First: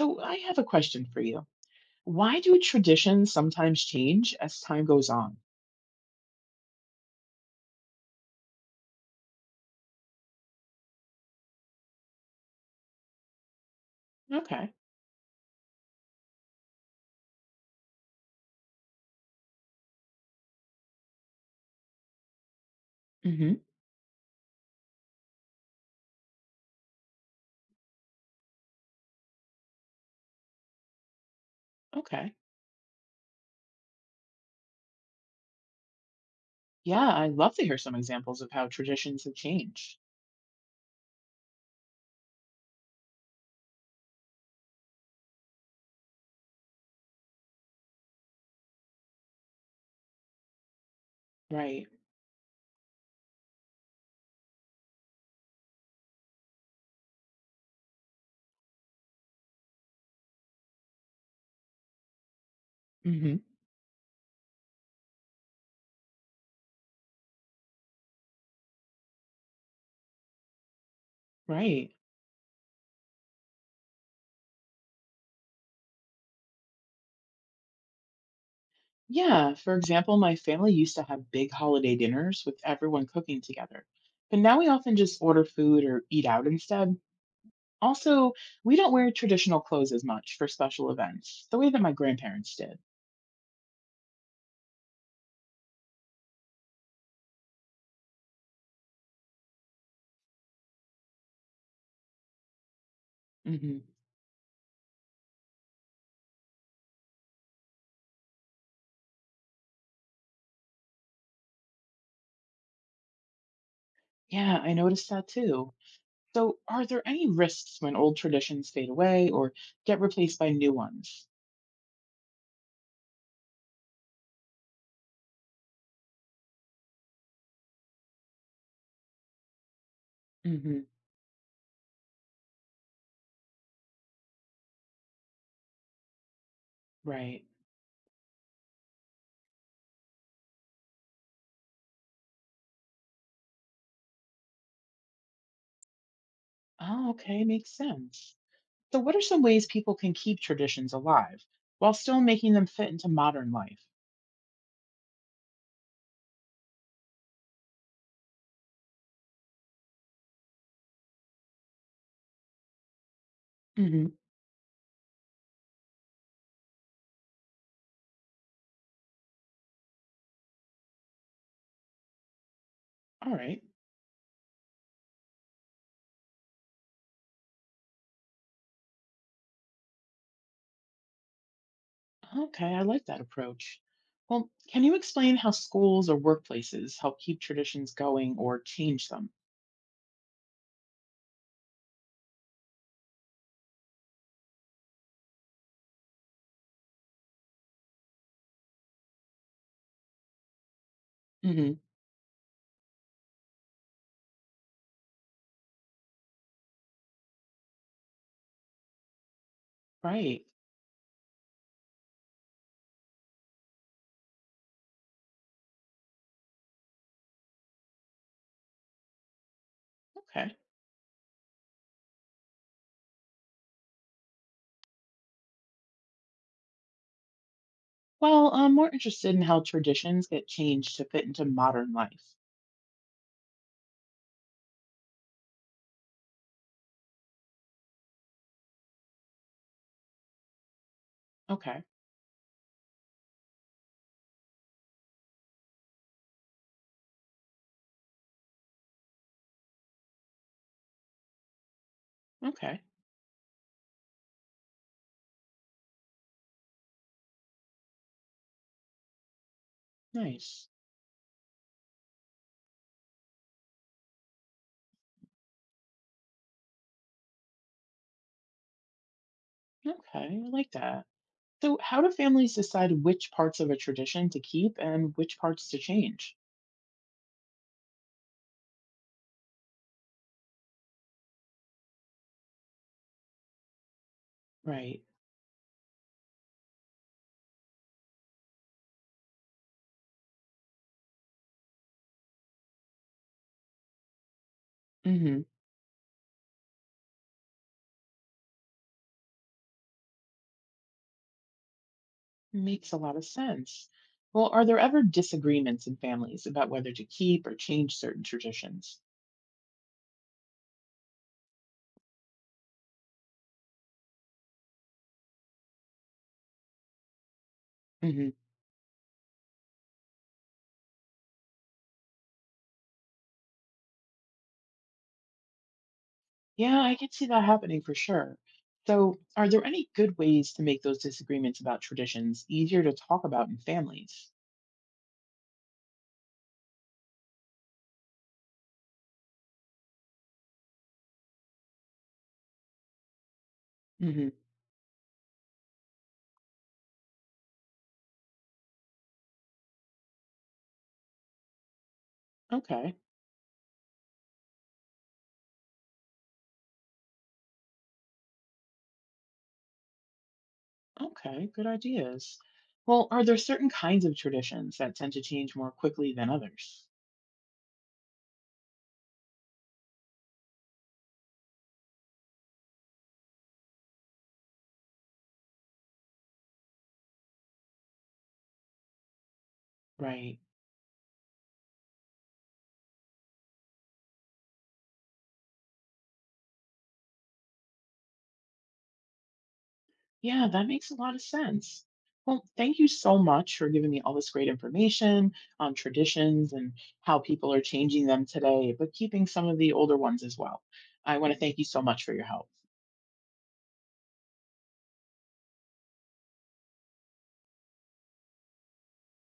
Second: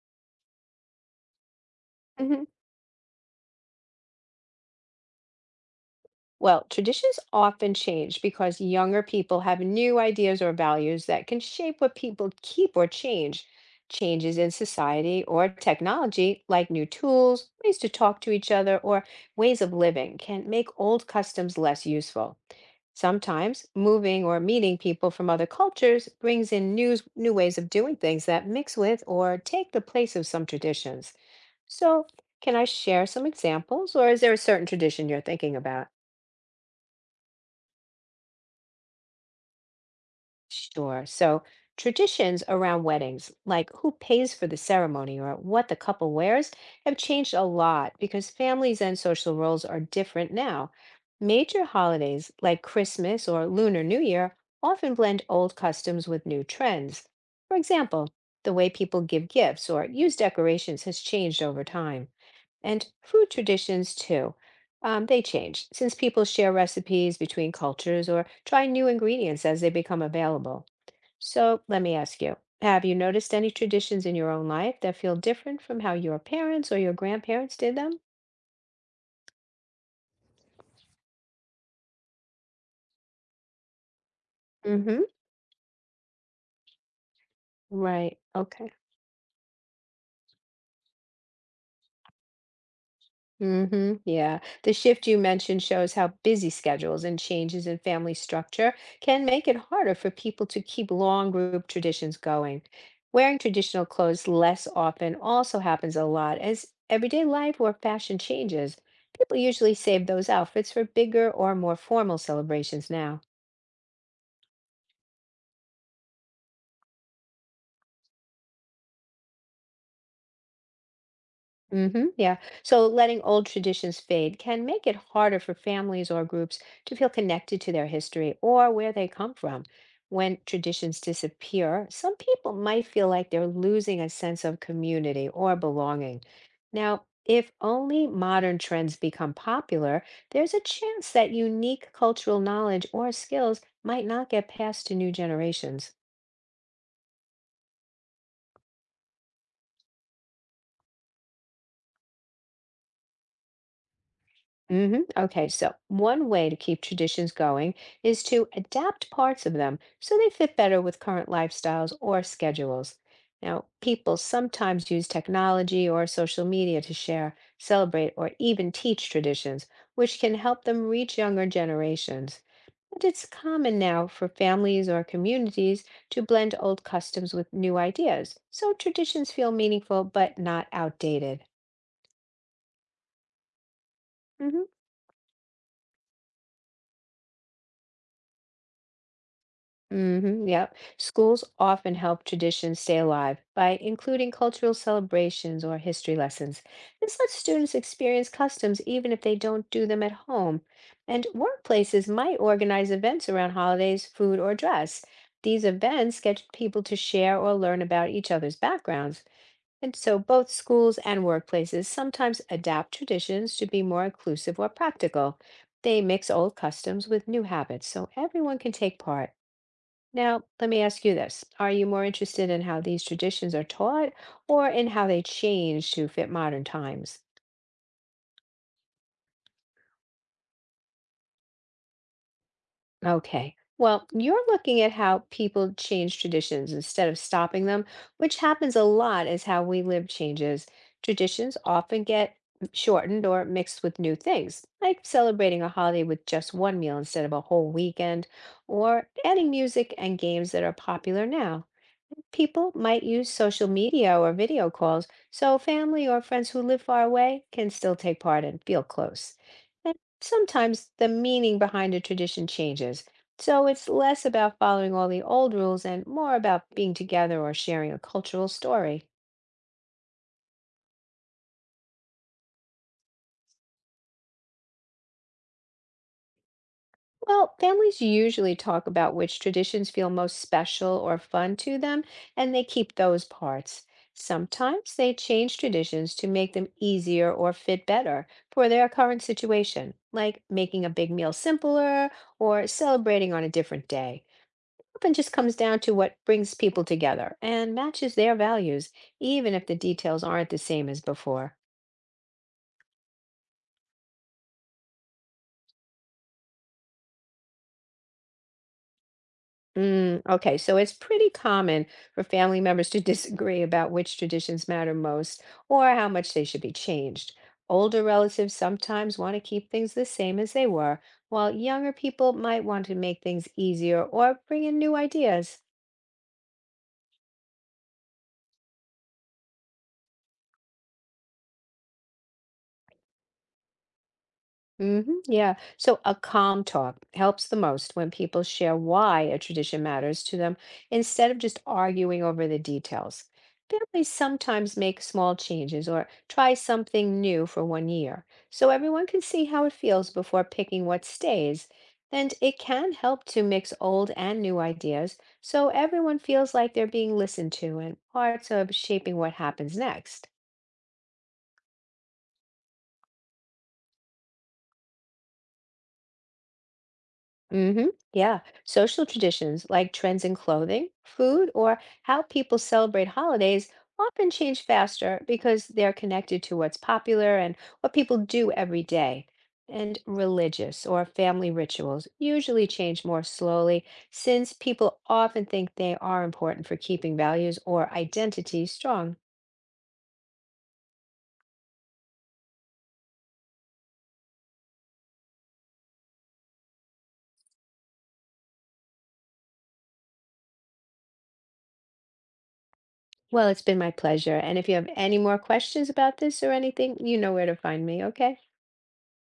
So I have a question for you. Why hmm do traditions sometimes change as time goes on? Well, traditions often change because younger people have new ideas or values that can shape what people keep or change. Changes in Okay. society or technology, like new tools, ways to talk to each other, or ways of living, can make old customs less useful. Hmm. Sometimes moving or meeting people from other cultures brings in new ways of doing things that mix with or take the place of some traditions. So, Okay. can I share some examples, or is there a certain tradition you're thinking about? Yeah, I'd love to hear some examples of how traditions have changed. Sure. So traditions around weddings, like who pays for the ceremony or what the couple wears, have changed a lot because families and social roles are different now. Major Right. holidays like Christmas or Lunar New Year often blend old customs with new trends. For example, the way people give gifts or use decorations has changed over time. And food Hmm. traditions, too. They change since people share recipes between cultures or try new ingredients as they become available. So let Right. me ask you, have you noticed any traditions in your own life that feel different from how your parents or your grandparents did them? Yeah. For example, my family used to have big holiday dinners with everyone cooking together. But now we often Mm-hmm. just order food or eat out instead. Right. Also, Okay. we don't wear traditional clothes as much for special events, the way that my grandparents did. Mm-hmm. Yeah. The shift you mentioned shows how busy schedules and changes in family structure can make it harder for people to keep long group traditions going. Wearing Hmm. traditional clothes less often also happens a lot as everyday life or fashion changes. People usually save those outfits for bigger or more formal celebrations now. Yeah, I noticed that too. So, are there any risks when old traditions fade away or get replaced by new ones? Mm-hmm, yeah. So letting old traditions fade can make it harder for families or groups to feel connected to their history or where they come from. When Hmm. traditions disappear, some people might feel like they're losing a sense of community or belonging. Now, Right. if only modern trends become popular, there's a chance that unique cultural knowledge or skills might not get passed to new generations. Oh, okay. Makes sense. So, what are some ways people can keep traditions alive while still making them fit into modern life? Okay, so one way to keep traditions going is to adapt parts of them so they fit better with current lifestyles or schedules. Now, Hmm. people sometimes use technology or social media to share, celebrate, or even teach traditions, which can help them reach younger generations. And it's All right. common now for families or communities to blend old customs with new ideas, so traditions feel meaningful but not outdated. Okay. I like that approach. Well, Mhm. can you explain how schools or workplaces help keep traditions going or change them? Mm-hmm, yep. Schools often help traditions stay alive by including cultural celebrations or history lessons. This lets students experience customs even if they don't do them at home. And Hmm. workplaces might organize events around holidays, food, or dress. These events get people to share or learn about each other's backgrounds. And so Right. both schools and workplaces sometimes adapt traditions to be more inclusive or practical. They mix old customs with new habits so everyone can take part. Now, Okay. let me ask you this. Are you more interested in how these traditions are taught or in how they change to fit modern times? Well, I'm more interested in how traditions get changed to fit into modern life. Okay. Well, you're looking at how people change traditions instead of stopping them, which happens a lot as how we live changes. Traditions Okay. often get shortened or mixed with new things, like celebrating a holiday with just one meal instead of a whole weekend, or adding music and games that are popular now. People Okay. might use social media or video calls, so family or friends who live far away can still take part and feel close. Nice. Sometimes the meaning behind a tradition changes, so it's less about following all the old rules and more about being together or sharing a cultural story. Okay, I like that. So, how do families decide which parts of a tradition to keep and which parts to change? Well, families usually talk about which traditions feel most special or fun to them, and they keep those parts. Sometimes Right. they change traditions to make them easier or fit better for their current situation, like making a big meal simpler or celebrating on a different day. Often just Hmm. comes down to what brings people together and matches their values, even if the details aren't the same as before. Makes a lot of sense. Well, are there ever disagreements in families about whether to keep or change certain traditions? Mm, okay, so it's pretty common for family members to disagree about which traditions matter most or how much they should be changed. Older Hmm. relatives sometimes want to keep things the same as they were, while younger people might want to make things easier or bring in new ideas. Yeah, I can see that happening for sure. So, are there any good ways to make those disagreements about traditions easier to talk about in families? hmm yeah. So a calm talk helps the most when people share why a tradition matters to them instead of just arguing over the details. Families Hmm. sometimes make small changes or try something new for one year, so everyone can see how it feels before picking what stays. And it can Okay. help to mix old and new ideas so everyone feels like they're being listened to and parts of shaping what happens next. Okay, good ideas. Well, are there certain kinds of traditions that tend to change more quickly than others? hmm Yeah. Social traditions like trends in clothing, food, or how people celebrate holidays often change faster because they're connected to what's popular and what people do every day. And Right. religious or family rituals usually change more slowly since people often think they are important for keeping values or identity strong. Yeah, that makes a lot of sense. Well, thank you so much for giving me all this great information on traditions and how people are changing them today, but keeping some of the older ones as well. I want to thank you so much for your help. Well, it's been my pleasure. And if you have any more questions about this or anything, you know where to find me, okay?